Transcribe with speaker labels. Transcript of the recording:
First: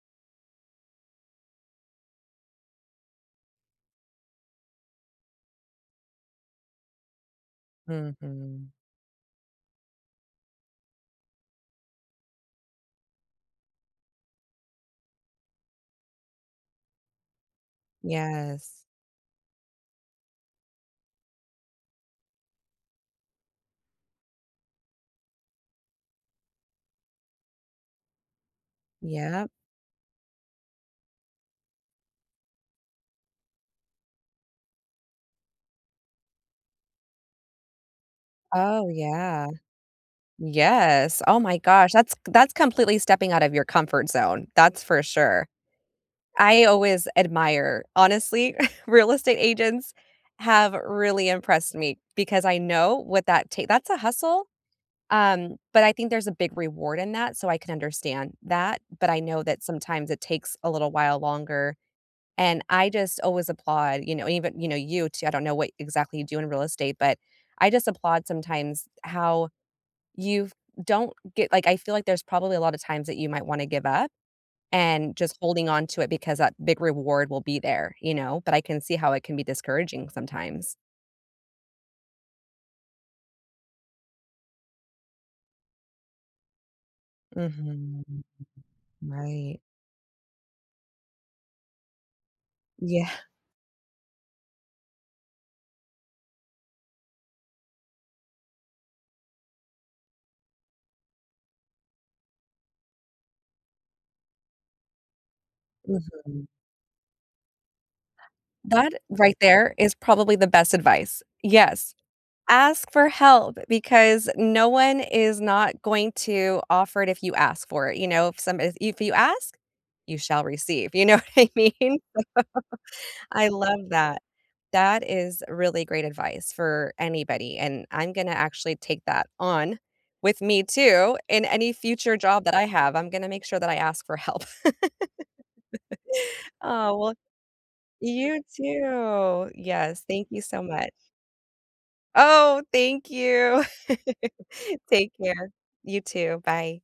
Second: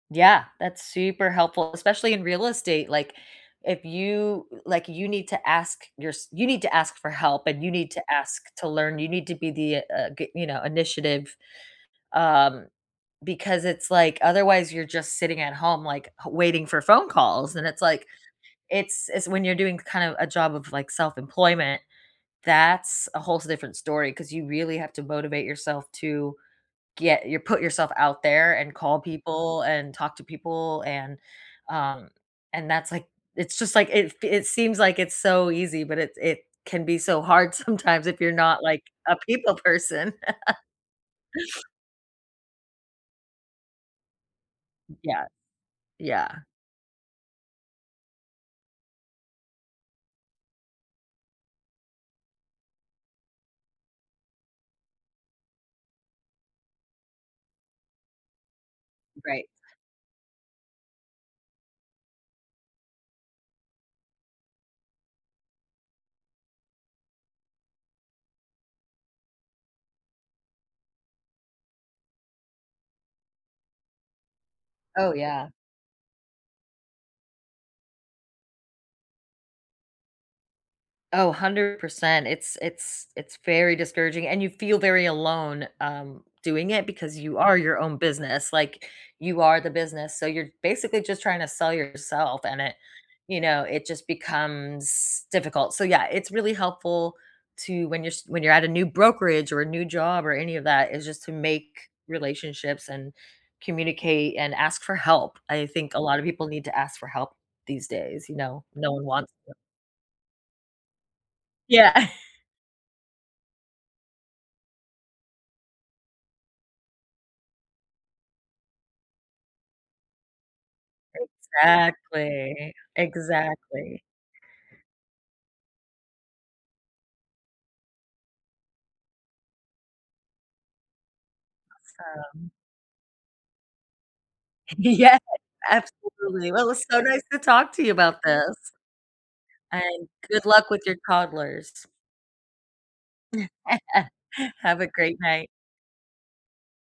Speaker 1: Yeah, that's super helpful, especially in real estate. Like, if you like, you need to ask yours you need to ask for help, and you need to ask to
Speaker 2: Mhm.
Speaker 1: learn. You need to be the uh, you know, initiative, um, because it's like otherwise you're just sitting at home like waiting for phone calls. And it's like,
Speaker 2: Yes.
Speaker 1: it's it's when you're doing kind of a job of like self-employment. That's a whole different story 'cause you really have to motivate yourself to get your put yourself out there and call
Speaker 2: Yep.
Speaker 1: people and talk to people and um, and that's like it's just like it it seems like it's so easy, but it it can be so hard sometimes if you're not like
Speaker 2: Oh,
Speaker 1: a
Speaker 2: yeah.
Speaker 1: people person.
Speaker 2: Yes. Oh my gosh. That's that's completely stepping out of your comfort zone. That's for
Speaker 1: Yeah.
Speaker 2: sure.
Speaker 1: Yeah.
Speaker 2: I always admire. Honestly, real estate agents have really impressed me because I know what that take that's a hustle, um, but I think there's a big reward in that, so I can understand that. But I know
Speaker 1: Right.
Speaker 2: that sometimes it takes a little while longer. And I just always applaud, you know, even you know, you t I don't know what exactly you do in real estate, but I just applaud sometimes how you don't get like, I feel like there's probably a lot of times that you might wanna give up
Speaker 1: Oh,
Speaker 2: and just
Speaker 1: yeah.
Speaker 2: holding on to it because that big reward will be there, you know? But I can see how it can be discouraging sometimes.
Speaker 1: Oh, 100%. It's it's it's very discouraging, and you feel very alone, um, doing it because you are your own
Speaker 2: Mhm.
Speaker 1: business, like you
Speaker 2: Right.
Speaker 1: are the business. So, you're basically just trying to sell yourself, and it
Speaker 2: Yeah.
Speaker 1: you know, it just becomes difficult. So, yeah, it's really helpful to when you're s when you're at a new brokerage or a new job or any of that is just to make relationships and communicate and ask for help. I think a lot of
Speaker 2: Mhm.
Speaker 1: people need to ask for help these days. You know,
Speaker 2: That
Speaker 1: no one wants
Speaker 2: right
Speaker 1: to.
Speaker 2: there, is probably the best advice. Yes.
Speaker 1: Yeah.
Speaker 2: Ask for help because no one is not going to offer it if you ask for it, you know, some if you ask, you shall receive. You know what I mean?
Speaker 1: Exactly.
Speaker 2: I love
Speaker 1: Exactly.
Speaker 2: that. That is really great advice for anybody, and I'm gonna actually take that on with me too in any future job
Speaker 1: Awesome.
Speaker 2: that I have. I'm gonna make sure that I ask for help.
Speaker 1: Yeah. Absolutely. Well, it was
Speaker 2: Oh,
Speaker 1: so
Speaker 2: well
Speaker 1: nice to talk to you about
Speaker 2: you
Speaker 1: this.
Speaker 2: too. Yes,
Speaker 1: And
Speaker 2: thank you
Speaker 1: good
Speaker 2: so
Speaker 1: luck with
Speaker 2: much.
Speaker 1: your toddlers.
Speaker 2: Oh! Thank you.
Speaker 1: Have a
Speaker 2: Take
Speaker 1: great night.
Speaker 2: care. You too. Bye.